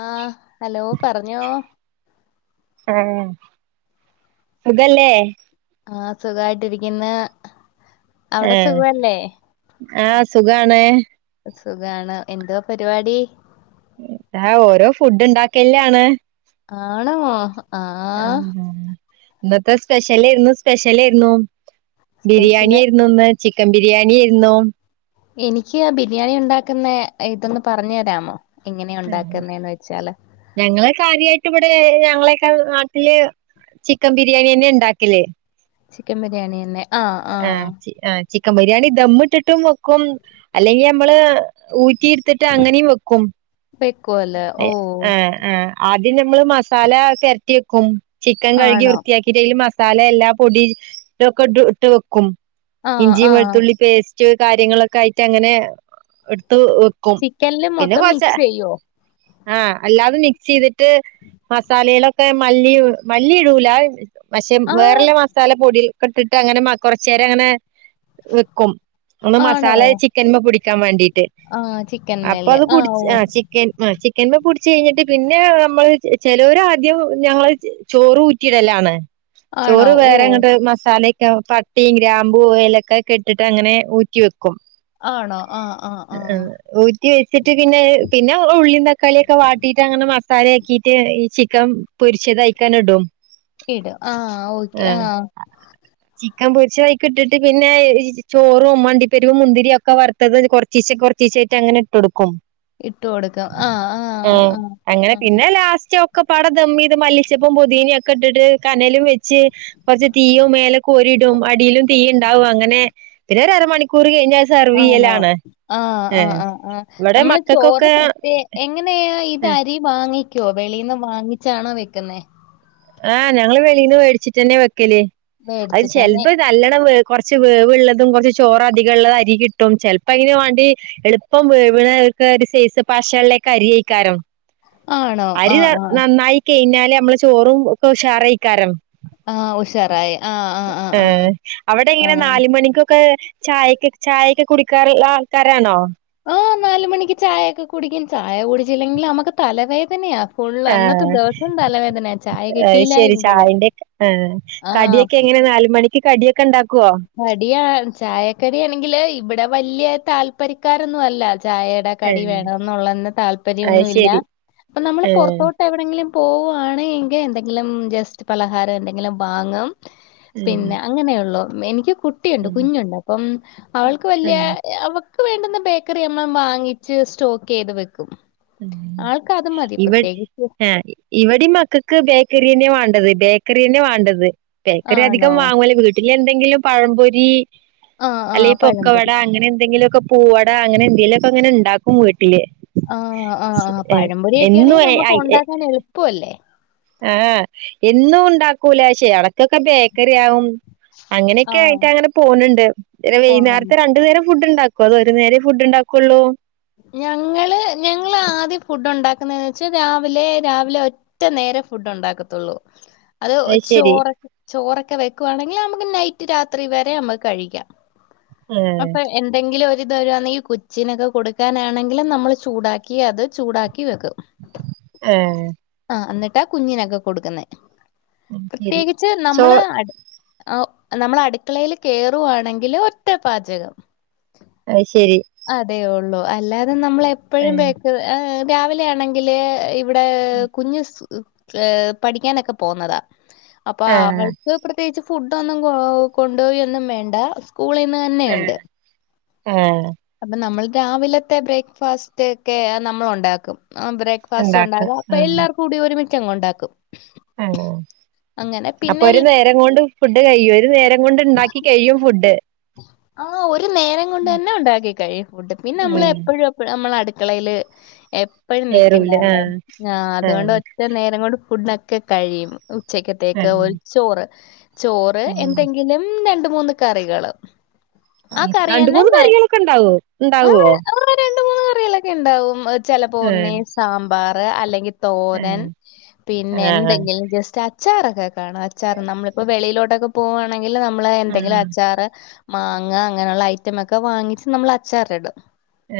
ആഹ് hello പറഞ്ഞോ? ആഹോ സുഖല്ലേ? ആഹ് സുഖായിട്ടിരിക്കുന്ന് അവിടെ ഏഹ് സുഖല്ലേ? ആഹ് സുഖണ് സുഖാണ് എന്തോ പരിപാടി. ഇതാ ഓരോ ഫുഡ് ഉണ്ടാക്കല്ലില ആണ്. ആണോ? ആഹ് ഇന്നത്തെ സ്പെഷ്യൽ എയിന്നു സ്പെഷ്യൽ ആയിരുന്നു. സ്പെഷ്യല് ബിരിയാണിയിരുന്നുന്ന് ചിക്കൻ ബിരിയാണി ആയിരുന്നു. എനിക്ക് ആ ബിരിയാണി ഉണ്ടാക്കുന്ന ഇതൊന്ന് പറഞ്ഞു തരാമോ? എങ്ങനെയ ആഹ് ഉണ്ടാക്കുന്നന്ന് വെച്ചാല്. ഞങ്ങള് കാര്യമായിട്ട് ഇവിടെ ഞങ്ങളേക്കെ നാട്ടില് ചിക്കൻ ബിരിയാണിയന്നെ ഉണ്ടാക്കല്ല്. ചിക്കൻ ബിരിയാണി തന്നെ ആഹ് ആഹ് ചിക്കൻ ബിരിയാണി ദമ്മിട്ടിട്ടും വക്കും. അല്ലെങ്കി നമ്മള് ഊറ്റിയിടുത്തിട്ട് അങ്ങനിം വെക്കും. വകുലോ ഓഹ് ആഹ് ആഹ് ആദ്യം നമ്മള് മസാല പരറ്റി വെക്കും ചിക്കൻ കഴുകി ആണോ വൃത്തിയാക്കി. കിരൽ മസാല എല്ലാ പൊടി ഒക്കെ ഇ ഇട്ട് വെക്കും ആഹ് ഇഞ്ചിയും ആഹ് വെളുത്തുള്ളി പേസ്റ്റ്. കാര്യങ്ങളൊക്കെ ആയിട്ട് അങ്ങനെ എടുത്ത്. വോകും. ചിക്കനില് മൊത്തം മിക്സ് ചെയ്യോ? ആഹ് അല്ലാതെ മിക്സ് ചെയ്തിട്ട്. മസാലയിലൊക്കെ മല്ലി മല്ലി ഇടൂല. പക്ഷെ ആഹ് വേറെല്ല മസാല പൊടിക്കെ ഇട്ടിട്ട് അങ്ങനെ കൊറച്ചേരം അങ്ങനെ വെക്കും. ഒന്ന് ആണോ മസാല ചിക്കൻമ്മ പിടിക്കാൻ വേണ്ടിട്ട്. ആഹ് ചിക്കൻ അപ്പൊ മേലെ അത് പുടിച ഓ ആഹ് ചൻ ആ് ചിക്കന്മ പൊടിച്ചു കഴിഞ്ഞിട്ട് പിന്നെ നമ്മൾ ചേലോർ ആദ്യം ഞങ്ങൾ ചോറ് ഊറ്റിയിടല്ലാണ്. ആണോ ചോറ് ഓ വേറെങ്ങോട്ട് മസാല ഒക്കെ പട്ടിയും ഗ്രാമ്പും യലൊക്കെ കെട്ടിട്ട് അങ്ങനെ ഊറ്റി വെക്കും. ആണോ ആഹ് ആഹ് ആഹ് ഊറ്റി വെച്ചിട്ട് പിന്നെ പിന്നെ ഉള്ളും തക്കാളിയ ഒക്കെ വാട്ടിട്ട് അങ്ങനെ മസാലയാക്കിയിട്ട്. ക്കം പൊരിച്ചത്അയിക്കാട് ഇടും. ഇടും ആഹ് ഓക്കെ ആഹ് ചിക്കൻ പൊരിച്ചതായിക്കിട്ടിട്ട് പിന്നെ ചോറും അണ്ടിപ്പെരുപ് മുന്തിരിയും ഒക്കെ വറ വറുത്തത് കുറച്ചിച്ചെ കുറച്ചീച്ചോ ആട്ട് അങ്ങനെ ഇട്ട് കൊടുക്കും. ഇട്ട് കൊടുക്കും ആഹ് ആഹ് ആഹ് അങ്ങനെ പിന്നെ ലാസ്റ്റ് ഒക്കപ്പാടെ ദമ്മെയ്ത് മല്ലിച്ചെപ്പും പൊതീനീം ഒക്കെ ഇട്ടിട്ട് കനലും വെ ച്ച് കൊർച്ച് തീയും മേലക്കോരിടും അടിയിലും തീ ഉണ്ടാവും അങ്ങനെ പിന്നൊര് അര മണിക്കൂ ക്കൂറ് കയിഞ്ഞാ ആണോ ആഹ് ആഹ് ആഹ് ആഹ് ഇവിടെ നമ്മള് ചോറ് മക്കൾക്കൊക്കെ കൃത്യ എങ്ങനെയാ ഇത് അരി വാങ്ങിക്കോ വെളീന്ന് വാങ്ങിച്ചാണോ വെക്കുന്നേ? ആഹ് ഞങ്ങള് വെളീന്ന് വേടിച്ച്ട്ടെന്നെ വെക്കല് അഹ് മേടിച്ചിട്ട് തന്നെ ചെലപ്പൊ നല്ലണം വേ കൊറച്ച് വേവ്ള്ളതും കൊറച്ച് ചോറധികം ഇള്ളതും അരി കിട്ടും ചെലപ്പൊ അയ്ന് വാണ്ടി എൾപ്പം വേവ്ണ ഒക്കെര് സെയ്സ് പശള്ളെക്ക അരിഎയ്ക്കാരം. ആണോ അരി ആഹ് ആഹ് നന്നായി കെഴിഞ്ഞാല് നമ്മള് ചോറും ഒക്കെ ഉഷാറെയ്ക്കാരം. ആഹ് ഉഷാറായി. ആഹ് അവടെങ്ങനെ ആഹ് ആഹ് നാല് മണിക്കൊക്കെ ചായെക്കെ ചായെക്കെ കുടിക്കാറ്ള്ള ആൾക്കാരാണോ? ആഹ് നാല് മണിക്ക് ചായെക്കെ കുടിക്കും ചായ കുടിച്ചില്ലെങ്കില് നമ്മക്ക് തലവേദനയാ. ഫുള്ള് അന്നത്തെ ആഹ് ദിവസം തലവേദനയാ ചായ അത് കിട്ടീല്ല ശരി എങ്കില്. ചായന്റെ ആഹ് ആഹ് കടിയൊക്കെ എങ്ങനെ നാല് മണിക്ക് കടിയൊക്കെ ഇണ്ടാക്കോ? കടിയാ ചായക്കടി ആണെങ്കില് ഇവ്ടെ വല്ല്യെ താല്പര്യക്കാരൊന്നും അല്ല ചായ കടി ഏഹ് വേണംന്നുള്ളത്ര അത് താല്പര്യൊന്നും ഇല്ല ശരി അപ്പൊ നമ്മള് ഏഹ് പൊറത്തോട്ട് ത്തെവിടെങ്കിലും പോവാണ് എങ്കെ എന്തെങ്കിലും ജസ്റ്റ് പലഹാരം എന്തെങ്കിലും വാങ്ങും. ഏഹ് പിന്നെ അങ്ങനെയൊള്ളൂ എനിക്ക് കു കുട്ടിയുണ്ട് ഏഹ് കുഞ്ഞുണ്ട് അപ്പം അവൾക്ക് വല്ല്യ ഏഹ് അവ ക്ക് വേണ്ടുന്ന ബേക്കറി നമ്മള് വാങ്ങിച്ച് സ്റ്റോക്ക് ചെയ്ത് വെക്കും. ഏഹ് ആൾക്കത് മതി പ്രത്യേകിച്ചും ഇവടീം മക്കക്ക് ബേക്കറ്യേന്നെ വാണ്ടത്, ബേക്കറ്യേന്നെ വാണ്ടത് ബേക്കറി അധികം ആണോ? വാങ്ങുല വീ വീട്ട്ലെന്തെങ്കിലും പഴംപൊരി, ആഹ് ആഹ് അല്ലെങ്കി പൊക്കവട, പഴംപൊരി. അങ്ങനെ എന്തെങ്കിലൊക്കെ പൂവട അങ്ങനെ എന്തെലൊക്കെങ്ങനെ ഇണ്ടാക്കും വീട്ടില്. ആഹ് ആഹ് ആഹ് പഴംപൊരി ഒക്കേണെ നമ്മക്ക് എന്നും ഒണ്ടാക്കാനെളുപ്പൊഅല്ലെ? ആഹ് എന്നും ഇണ്ടാക്കൂല ക്ഷേ എടക്കൊക്കെ ബേക്കറി ആവും. അങ്ങനെക്കെ ആഹ് ആയിട്ടങ്ങനെ പോണ് ണ്ട് പിന്നെ പോന്നുണ്ട്. വൈന്നേരത്ത് രണ്ട് നേരം ഫുഡ് ഇണ്ടാ പ്പതൊര്നേരെ ഫുഡ്ണ്ടാക്കൊള്ളൂ. ഞങ്ങള് ഞങ്ങള് ആദ്യം ഫുഡൊണ്ടാക്കുന്നെന്ന് വെച്ചാ രാവിലെ രാവിലെ ഒ ഒറ്റ നേരെ ഫുഡ് ഒണ്ടാക്കത്തൊള്ളൂ. അത് ചോറൊ ചോറൊക്കെ വെക്കുവാണെങ്കിലമ്മക്ക് നൈറ്റ് രാത്രി വരെ നമ്മക്ക് കഴിക്കാം. ആഹ് അപ്പൊ എന്തെങ്കിലും ഒരിത് വരുവാന്നേങ്ങി കുച്ചിനൊക്കെ കൊട് ക്കാനാണെങ്കിലും നമ്മള് ചൂടാക്കി അത് ചൂടാക്കി വെക്കും. ഏഹ് ആഹ് ഇന്ന്ട്ടാ കുഞ്ഞിനൊക്കെ കൊട്ക്ക്ന്നെ ശരി പ്രത്യേകിച്ച് ചോ നമ്മള് ആഹ് നമ്മള് അട്ക്കളേല് കേറുവാണെങ്കില് ഒറ്റ പാചകം. അഹ് ശരി അതെ ഒള്ളൂ അല്ലാതെ നമ്മളെപ്പഴും ബേക്കറ്.. രാവിലെ ആണെങ്കില് ഇവ്ടെ കുഞ്ഞ് സ് പഠിക്കാനൊക്കെ പോവ്ന്നതാ അപ്പൊ അവൾ ആഹ് അവർക്ക് പ്രത്യേകിച്ച് ഫുഡൊന്നും കൊ കൊണ്ടോവെന്നും വേണ്ട സ് കൂളീന്ന് തന്നെയിണ്ട്. ആഹ് ആഹ് അപ്പൊ നമ്മള് രാവിലത്തെ ബ്രേക്ക്ഫാസ്റ്റ് ഒക്കെ അത് നമ്മളൊണ്ടാക്കും. ആഹ് ബ്രേ ഫാസ്റ്റ് ഉണ്ടാക്ക ഒണ്ടാക്കാ അപ്പൊ ആഹ് എല്ലാർക്കും കൂടി ഒരുമിച്ചങ്ങൊണ്ടാക്കും. ആഹ് അപ്പൊ ഒരു നേരം കൊണ്ട് ഫുഡ് കയ്യും. ഒരു നേരം കൊണ്ട് ഇണ്ടാക്കി കയ്യും ഫുഡ്? ആഹ് ഒരു നേരം കൊണ്ട് തന്നെ ഒണ്ടാക്കി കഴിയും ഫുഡ്. പിന്നെ നമ്മള് ആഹ് എപ്പഴും എ പ്പഴു അമ്മള് അടുക്കളയില് എപ്പഴും കേറൂല നിക്കണ്ടാലോ. ആഹ് ആഹ് അത്കൊണ്ടൊ ഒറ്റ നേരം കൊണ്ട് ഫുഡൊക്കെ കഴിയും. ഉച്ചകത്തേക്ക് ആഹ് ഒരു ചോറ്. ചോറ് എന്തെങ്കിലും രണ്ട്മൂന്ന് കറികള്. ആ ആഹ് രണ്ട് കറിയന്നെ മൂന്ന് നല്ലെ കറികളൊക്കെ ഉണ്ടാവോ ആ ഉണ്ടാവോ രണ്ട് മൂന്ന് കറികളൊക്കെ ഇണ്ടാവും ചെലപ്പോ ഒന്നീ ആഹ് സാമ്പാർ അല്ലെങ്കി ആഹ് തോരൻ പിന്നെ ആഹ് എന്തെങ്കിലും ജസ്റ്റ് അ ച്ചാറൊക്കെ കാണും അച്ചാറ് നമ്മളിപ്പോ വെളിയിലോട്ടൊക്കെ പോവുവാണെങ്കില് നമ്മളെ എന്തെങ്കിലും ആഹ് അച്ചാറ് മാങ്ങ അങ്ങനെയുള്ള ഐറ്റമൊക്കെ വാങ്ങീച്ച് നമ്മള അച്ചാറ് ഇടും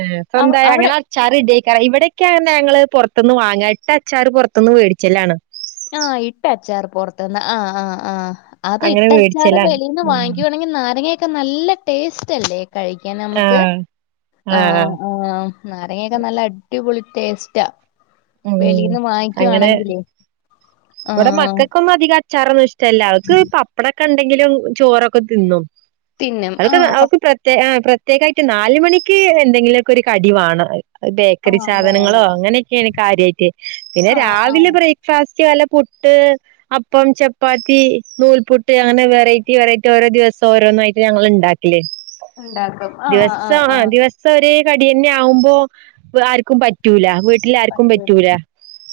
ഏഹ് സ്വന്തായി അങ്ങനെ അച്ചാ റ് ഇടേക്കാരം ഇവിടെയൊക്കെ പറഞ്ഞ ഞങ്ങള് പൊറത്ത്ന്ന് വാങ്ങ ഇട്ട അച്ചാറ് പൊറത്ത്ന്ന് വേടിച്ചലാണ് ആഹ് ഇട്ട അച്ചാറ് പൊറത്ത്ന്ന് ആഹ് ആഹ് ആഹ് അത് അങ്ങനെ ഇട്ട അച്ചാറ് മേടിച്ചലാണ് വെളീന്ന് ഉം വാങ്ങി ക്കുവാണെങ്കി നാരങ്ങയക്കെ നല്ല ടേസ്റ്റ്ല്ലേ കഴിക്കാൻ നമുക്ക് ആഹ് ആഹ് നാരങ്ങയൊക്കെ നല്ല അടിപൊളി ടേസ്റ്റാ ഉം വെളീന്ന് അങ്ങനെ വാങ്ങിക്കുവാണെങ്കിലേ ഇവടെ ആഹ് മക്കക്കൊന്നും അധിക അ ച്ചാറൊന്നും ഇഷ്ടല്ല അവർക്ക് പപ്പടൊക്കെ ഇണ്ടെങ്കിലും ചോറൊക്കെ തിന്നും തിന്നും അവർക്ക് ആഹ് പ അവക്ക് പ്രത്യേ ആ പ്രത്യേകായിട്ട് നാലുമണിക്ക് എന്തെങ്കിലൊക്കൊരു കടി വാണം ബേക്കറി ആഹ് സാധനങ്ങളോ വേണം അങ്ങനെയൊക്കെയാണ് കാര്യായിട്ട് പിന്നെ ആഹ് രാവിലെ ആഹ് ബ്രേ ഫാസ്റ്റ് വല്ല പുട്ട് അപ്പം ചപ്പാത്തി, നൂൽപുട്ട്, അങ്ങനെ വെറൈറ്റി വെറൈറ്റി ഓരോ ദിവസം ഓരോന്ന് ആയിട്ട് ഞങ്ങള്ണ്ടാക്കി വീട്ട്ല് ഇണ്ടാക്കും ആ ആഹ് ആഹ് ദിവസം ഒരേ കടിയന്നെ ആവുമ്പം ആർക്കും പറ്റൂല വീട്ടില് ആർക്കും പറ്റും പറ്റൂല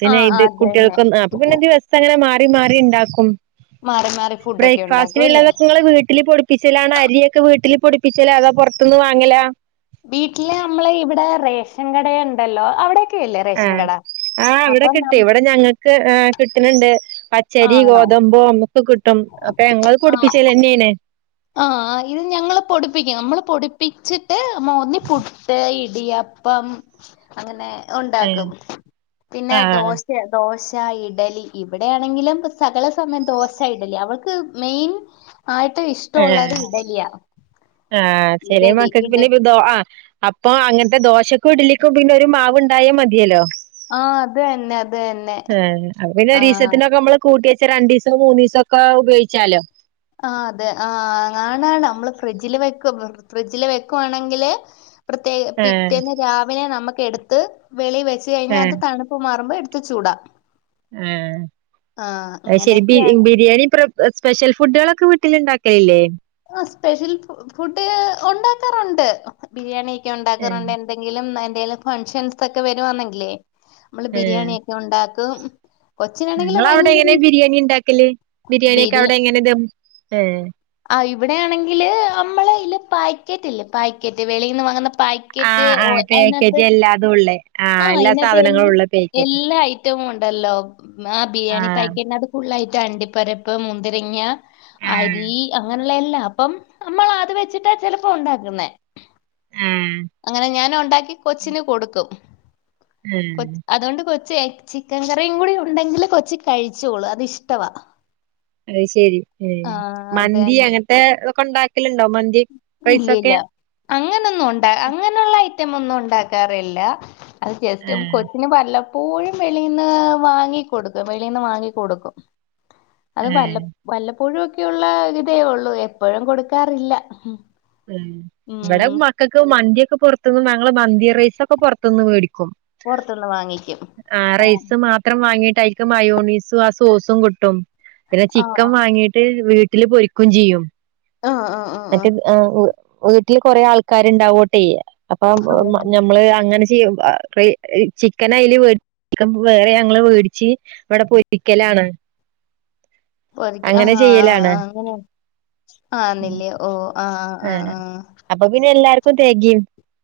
പിന്നെ ആഹ് ഇത് അതന്നെ കുട്ടിയൾക്കും അപ്പൊ പിന്നെ ദിവസം അങ്ങനെ മാറി മാറി ഇണ്ടാക്കും മാറി മാറി ഫുഡൊക്കെ ബ്രേക്ക് ഫാസ്റ്റ്ന് ഉണ്ടാക്കും അല്ലേ ഇള്ളതൊക്കെ ഇങ്ങള് വീട്ടില് പൊ പൊടിപ്പിച്ചലാണോ? അരിയൊക്കെ വീട്ടില് പൊടിപ്പിച്ചലേ അതോ പൊറത്തുന്ന് വാങ്ങല? വീട്ടില് നമ്മള് ഇവടെ റേഷൻകടയൊണ്ടല്ലോ അവിടെ ആഹ് ആ ഇവടെ കിട്ടി നം ഇവടെ ഞങ്ങക്ക് കിട്ടുന്നുണ്ട് പച്ച രി, ആണോ ഗോതമ്പോ, ഒക്കെ കിട്ടും അപ്പൊ ഞങ്ങള് ആഹ് പൊടിപ്പിച്ചലെന്നേണ് ആഹ് ഇത് ഞങ്ങള് പൊടിപ്പിക്കും നമ്മള് പൊടിപ്പിച്ചി ട്ട് മോന്നി പുട്ട്, ഇടിയപ്പം അങ്ങനെ ആഹ് ഉണ്ടാക്കും പിന്നെ ആഹ് ദോശ ദോശ, ഇഡലി ഇവിടെയാണെങ്കിലും സകല സമയം ദോശ ഇഡലി അവൾക്ക് മെയിൻ ആയിട്ട് ആഹ് ഇഷ്ടവുള്ളത് ഇഡലിയാ ആഹ് ചെറിയ ഇഡലി മക്കക്ക് ഇഡ പിന്നൊരു ദോ ആഹ് അപ്പൊ അങ്ങൻത്തെ ദോശക്കും ഇടലിക്കും പിന്നെ ഒരു മാവ് ഇണ്ടായ മതിയല്ലോ? ആഹ് അത് തന്നെ അത് തന്നെ ഏന് അപ്പ പിന്നെ ആഹ് ഒരീസത്തിനൊക്കെ നമ്മള് കൂട്ടിവെച്ച രണ്ടീസും മൂന്നീസൊക്കെ ഉപയോഗിച്ചാലോ ആഹ് അതെ ആ ആണാണ് നമ്മള് ഫ്രിഡ്ജില് വെക്കും ഫ്രിഡ്ജില് വെക്കുവാണെങ്കില് പ്രത്യേക ആഹ് പിറ്റേന്ന് രാവിലെ നമ്മക്ക് എടുത്ത് വെളി വെച്ച് കഴിഞ്ഞ ആഹ് അത് തണുപ്പ് മാറുമ്പോ എടു ത്തി ച്ചൂട ആഹ് അത് ശെരി അങ്ങനെയൊക്കെയാണ് ബിരിയാണി സ്പെഷ്യൽ ഫുഡുകളൊക്കെ വീട്ടില് ണ്ടാക്കലില്ലേ ആഹ് സ്പെഷ്യൽ ഫുഡ് ഒ ണ്ടാക്കാറുണ്ട് ബിരിയാണിയക്കെ ഒ ഏഹ് ണ്ടാക്കാറുണ്ട് എ ന്തെങ്കിലും എന്തെങ്കിലും ഫങ്ങ് ഷൻസ് ഒക്കെ വരുവാന്നെങ്കിലേ നമ്മള് ബിരിയാണിയൊക്കെ ഒ ണ്ടാക്കും ഇങ്ങളെ അവിടെ എങ്ങനെ ബിരിയാണി ഉണ്ടാക്കല് ബിരിയാണിയൊക്കെ ബിരി അവിടെ എങ്ങനെ ദം ഏഹ് ആഹ് ഇവിടെയാണെങ്കില് അമ്മള് ഇല്ലെ പായ്ക്കറ്റ് ഇല്ലേ പായ്ക്കറ്റ് വെളീന്ന് വാങ്ങുന്ന പാ യ്ക്കറ്റ് ഓഹ് അതിനാത്ത് അതൂള്ളെ ആഹ് എല്ലാ സാധനങ്ങളും ഉള്ള പേക്കറ്റ് [unintelligible] വും ഉണ്ടല്ലോ ആഹ് ബിരിയാണി ആഹ് പായ്ക്കറ്റിനകത്ത് ഫുള്ളായിട്ട് അണ്ടിപ്പരിപ്പ് മുന്തിരി ങ്ങ ആഹ് അരി അങ്ങനെയുള്ള എല്ലാം അപ്പം അമ്മള് അത് വെച്ചിട്ടാ ചെലപ്പൊ ഒ ണ്ടാക്കുന്നേ ആഹ് അങ്ങനെ ഞാന് ഒണ്ടാക്കി കൊച്ചിന് കൊടുക്കും ആഹ് കൊ അതുകൊണ്ട് കൊച്ചെ ചിക്കൻ കറിയും കൂടി ഉണ്ടെങ്കിൽ കൊച്ച് കഴിച്ചോളും അത് ഇഷ്ടവാ അത് ശെരി ഉം ആ അതെ മന്തി അങ്ങനത്തെ ഇതൊക്കെ ഒണ്ടാക്കലുണ്ടോ മന്തി ഇല്ല ഇല്ല റൈസൊക്കെ അങ്ങനൊന്നും ഒണ്ട അങ്ങനുള്ള ഐറ്റം ഒന്നും ഒ ണ്ടാക്കാറില്ല അത് ജസ്റ്റ് ആഹ് കൊച്ചിന് വല്ല പ്പോഴും വെളീന്ന് വാങ്ങികൊടുക്കും വെളീന്ന് വാങ്ങികൊടുക്കും അത് വല്ല ആഹ് വല്ലപ്പോഴുഒക്കെയുള്ള ഇതേ ഉള്ളൂ എപ്പൊഴും കൊടുക്കാറില്ല ഉം ഇവിടെ ഉം മക്കൾക്ക് മന്തിക്കെ പൊ റത്തുന്ന് ഞങ്ങള് മന്തി റൈസൊക്കെ പൊറത്തൂന്ന് മേടിക്കും പുറത്തുന്ന് വാങ്ങിക്കും ആഹ് റൈസ് മാത്രം വാങ്ങീട്ട് അയിക്ക് മയോണീസും ആഹ് സോസും കിട്ടും പിന്നെ ആഹ് ചിക്കൻ വാങ്ങീട്ട് വീട്ടില് പൊരിക്കും ചെയ്യും ആഹ് ആഹ് മറ്റേ ആഹ് അഹ് വീട്ടില് കൊറേ ആൾക്കാര്ണ്ടാവോട്ടെ അപ്പൊ ആഹ് ഞമ്മള് അങ്ങനെ ചിക്കൻ അയില് വേറെ ഞങ്ങള് വേടിച്ച് ഇവ്ടെ പൊരിക്കലാണ് ആഹ് അങ്ങനെ ആഹ് ചെയ്യലാണ് ആഹ് അങ്ങനെ ആന്നില്ലെയോ ആഹ് അപ്പൊ പിന്നെ എല്ലാർക്കും തെകയും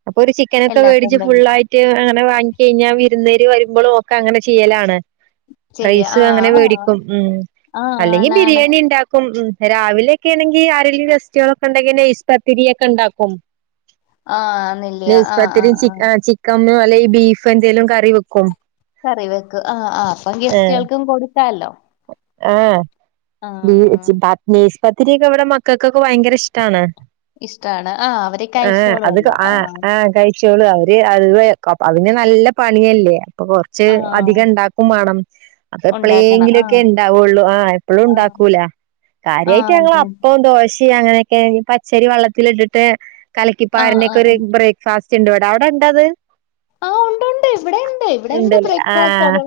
അപ്പൊ ഒരു ചിക്കനൊക്കെ എല്ലാർക്കും വേടിച്ച് ഉണ്ടെങ്കിൽ ഫുള്ളായി റ്റ് അങ്ങനെ വാങ്ങി കഴിഞ്ഞാൽ വിരുന്നെര് വരുമ്പോളും ഒക്കെ അങ്ങനെ ചെയ്യലാണ് ചെയ്യാ റൈസും അങ്ങനെ ആഹ് ആഹ് വേടിക്കും ഉം ആഹ് അല്ലെങ്കിൽ ആണാണ് ബിരിയാണിണ്ടാ ക്കും ഉം രാവിലേക്കേണെങ്കി ആരേ ലും ഗസ്റ്റ്കളൊക്കെ ഇൻ- നൈസ്പത്തിരിയ ക്കെണ്ടാക്കും ആഹ് ആന്നില്ലിയോ ആഹ് നൈസ്പത്തിരി ചി ആഹ് ചി ക്കമ്മോ അല്ലെങ്കി ബീഫ് എന്തേലും കറി വെക്കും കറി വെക്കും ആഹ് ആഹ് അപ്പം ഏഹ് ഗെസ്റ്റുകൾക്കും കൊടുക്കാല്ലൊ ആഹ് ബീ - [unintelligible] നൈസ്പത്തിരിക്കെ ഇവിടെ മക്കക്കൊക്കെ ഭയങ്കര ഇഷ്ടാണ് ഇഷ്ടാണ് ആഹ് അവര് ആഹ് അത്ക കഴിച്ചോളുവല്ലോ ആഹ് ആഹ് കഴി- ച്ചോള് അവര് അത് അതിന് നല്ല പണിയല്ലേ അപ്പൊ കൊറച്ച് ആഹ് അധികണ്ടാക്കും വേണം അത് ഉണ്ടാക്കണം എപ്പളേങ്കിലു ക്കെ ആഹ് ഉണ്ടാവോള്ളൂ ആഹ് എപ്പഴും ആഹ് ഉണ്ടാക്കൂല കാര്യായിട്ട് ആഹ് ഞങ്ങള് അതെ അപ്പം ദോശേ അങ്ങനെയൊക്കെ പച്ചരി വള്ളത്തിലിട്ടിട്ട് ആഹ് കലക്കിപ്പാരിന്ക്കൊ ര് ആഹ് ബ്രേക്ക്‌ ഫാസ്റ്റുണ്ട് വിട അവിടെണ്ടാത് ആഹ് ഉണ്ട് ഉണ്ട് ഇവിടെയുണ്ട് ഇവിടെയുണ്ട് ണ്ടല്ലേ ബ്രേക്ക്ഫാസ്റ്റ് ആഹ് അത്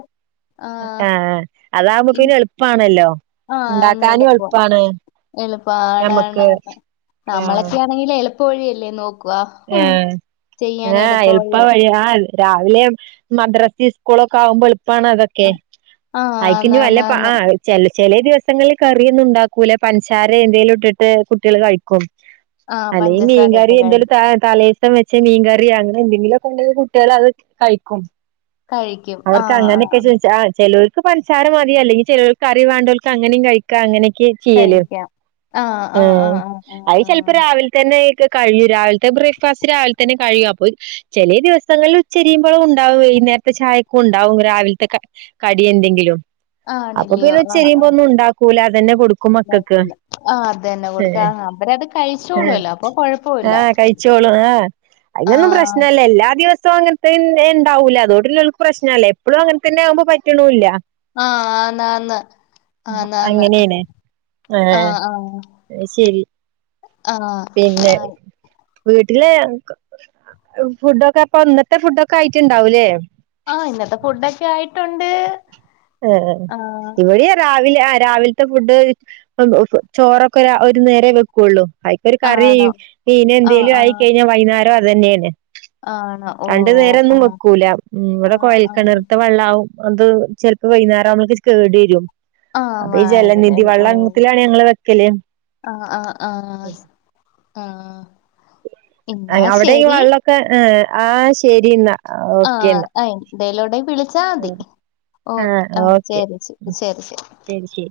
ആഹ് അതാകുമ്പൊ ഈ പിന്നെ എളു പ്പാണല്ലോ ആഹ് ആന്ന് എളുപ്പം എളുപ്പം ആണ് ആണ് ഞമ്മക്ക് ആണ് ആഹ് നമ്മളൊക്കെ ആണെങ്കിൽഎളുപ്പ വഴിയല്ലേ നോ ആഹ് ഏഹ് എള്പ്പ വഴിയ ആഹ് എൾ രാവിലെ മദ്രസി സ്കൂളൊക്കെആകുമ്പോ എളുപ്പാണ് അത് ക്കെ ആഹ് ആന്ന് അയിക്കിഞ്ഞി വല്ല ആന്ന് ആന്ന് [unintelligible] ചെ ചെലേ ദിവസങ്ങളില് കറിയൊന്നും ഉണ്ടാക്കൂല പഞ്ചസാര എന്തേലും ഇട്ട് കുട്ടികൾ കഴിക്കും ആഹ് പഞ്ചസാരയിട്ട് കഴി ആഹ്‌ തലേസം വെച്ച മീൻകറി അങ്ങനെ എന്തേലുവൊക്കെണ്ടെങ്കി കുട്ടികൾ അത് കയിക്കും കഴിയ് അവർക്ക് അങ്ങനെക്കെ ചോയിച്ച ആഹ് ചിലോർക്ക് പഞ്ചസാര മതി അല്ലെങ്കി ചിലർക്ക് കറി വേണ്ടോൽക്ക് അങ്ങനെയും കഴിക് ക്കാ അങ്ങനെക്കെ ചെയ്യല് കഴിക്കാം ആഹ് അത് ചെൽ പ്പൊ രാവിലെ തന്നെ ക്ക് കഴിയും രാവിലത്തെ ബ്രേക്ക്ഫാസ്റ്റ് രാവിലെ തന്നെ കഴിയും അപ്പോ ചെലെ ദിവസങ്ങളില് ഉച്ചരിയുമ്പോളും ഉണ്ടാവും വൈനേരത്തെ ചായ ഉണ്ടാവും രാവിലത്തെ കടി എന്തെങ്കിലും അപ്പൊ ആണല്ലയോ ആഹ് പിന്നെച്ചരിയ്മ്പൊ ആഹ് ഒന്നും ഉണ്ടാക്കൂല അതന്നെ കൊടുക്കും മക്കൾക്ക് ഉണ്ടാക്കൂല ആഹ് അതന്നെ കൊടുക്ക ഏഹ് ആഹ് അവരത് ആഹ് കഴിച്ചോളൂല്ലോ അപ്പൊ കൊഴപ്പവില്ല ആഹ് കഴിച്ചോളും ആഹ് അയിനൊന്നും ആഹ് പ്രശ്നല്ല എല്ലാ ദിവസവും ങ്ങനെ പിന്നെ ഉണ്ടാവുലെ അതോണ്ട്ള്ള പ്രശ്നല്ല എപ്പളും അങ്ങൻതന്നെ ആകുമ്പോ പറ്റണുല്ല ആഹ് ആന്ന് ആന്ന് ആന്ന് ആന്ന് അങ്ങനെയാണ് ആഹ് ആഹ് അത് ശരി ആഹ് പിന്നെ ആഹ് വീട്ടിലെ ഫുഡൊക്കെ പ്പ ഇന്നത്തെ ഫുഡൊക്കെ ആയിട്ടുണ്ടാവൂലേ ആഹ് ഇന്നത്തെ ഫുഡൊക്കെ ആയിട്ടുണ്ട് ആഹ് ഇവിടെ രാവിലെ ആഹ് രാവിൽ ലത്തെ ഫുഡ് ചോറൊക്കെ ഒരു നേരെ വെക്കുള്ളു വയ്യിട്ട് ഒരു കറി ആണോ മീന് ആഹ് എന്തേലും ആഹ് ആയിക്കഴിഞ്ഞാൽ വൈകുന്നേരം അത് തന്നെയാണ് ആണോ രണ്ടു ഓഹ് നേരൊന്നും ആഹ് വെക്കൂല ഇവിടെ ആഹ് ആഹ് കോഴൽക്കിണർത്ത് വെള്ളാവും അത് ചെൽ പ്പ വൈകുന്നേരം നമ്മൾക്ക് കേടി വരും ആഹ് അപ്പൊ ഈ വായവിടെ ജലനിധി അല്ലെ വെള്ളം ഓഹ് ത്തിലാണ് ഞങ്ങള് വെക്കല് ആഹ് ആഹ് ആഹ് ആഹ് എന്നാ ആഹ് അവിടെ ശരി വെള്ളമൊക്കെ ആ ആഹ് ശരി എന്നാ ഓക്കെ എന്നാ ആഹ് എന്തേലൊണ്ടേ വിളിച്ചാൽ മതി ആ ഓക്കെ ആഹ് ഓക്കെ ശരി ച്ചി ശരി ശരി ശരി ശരി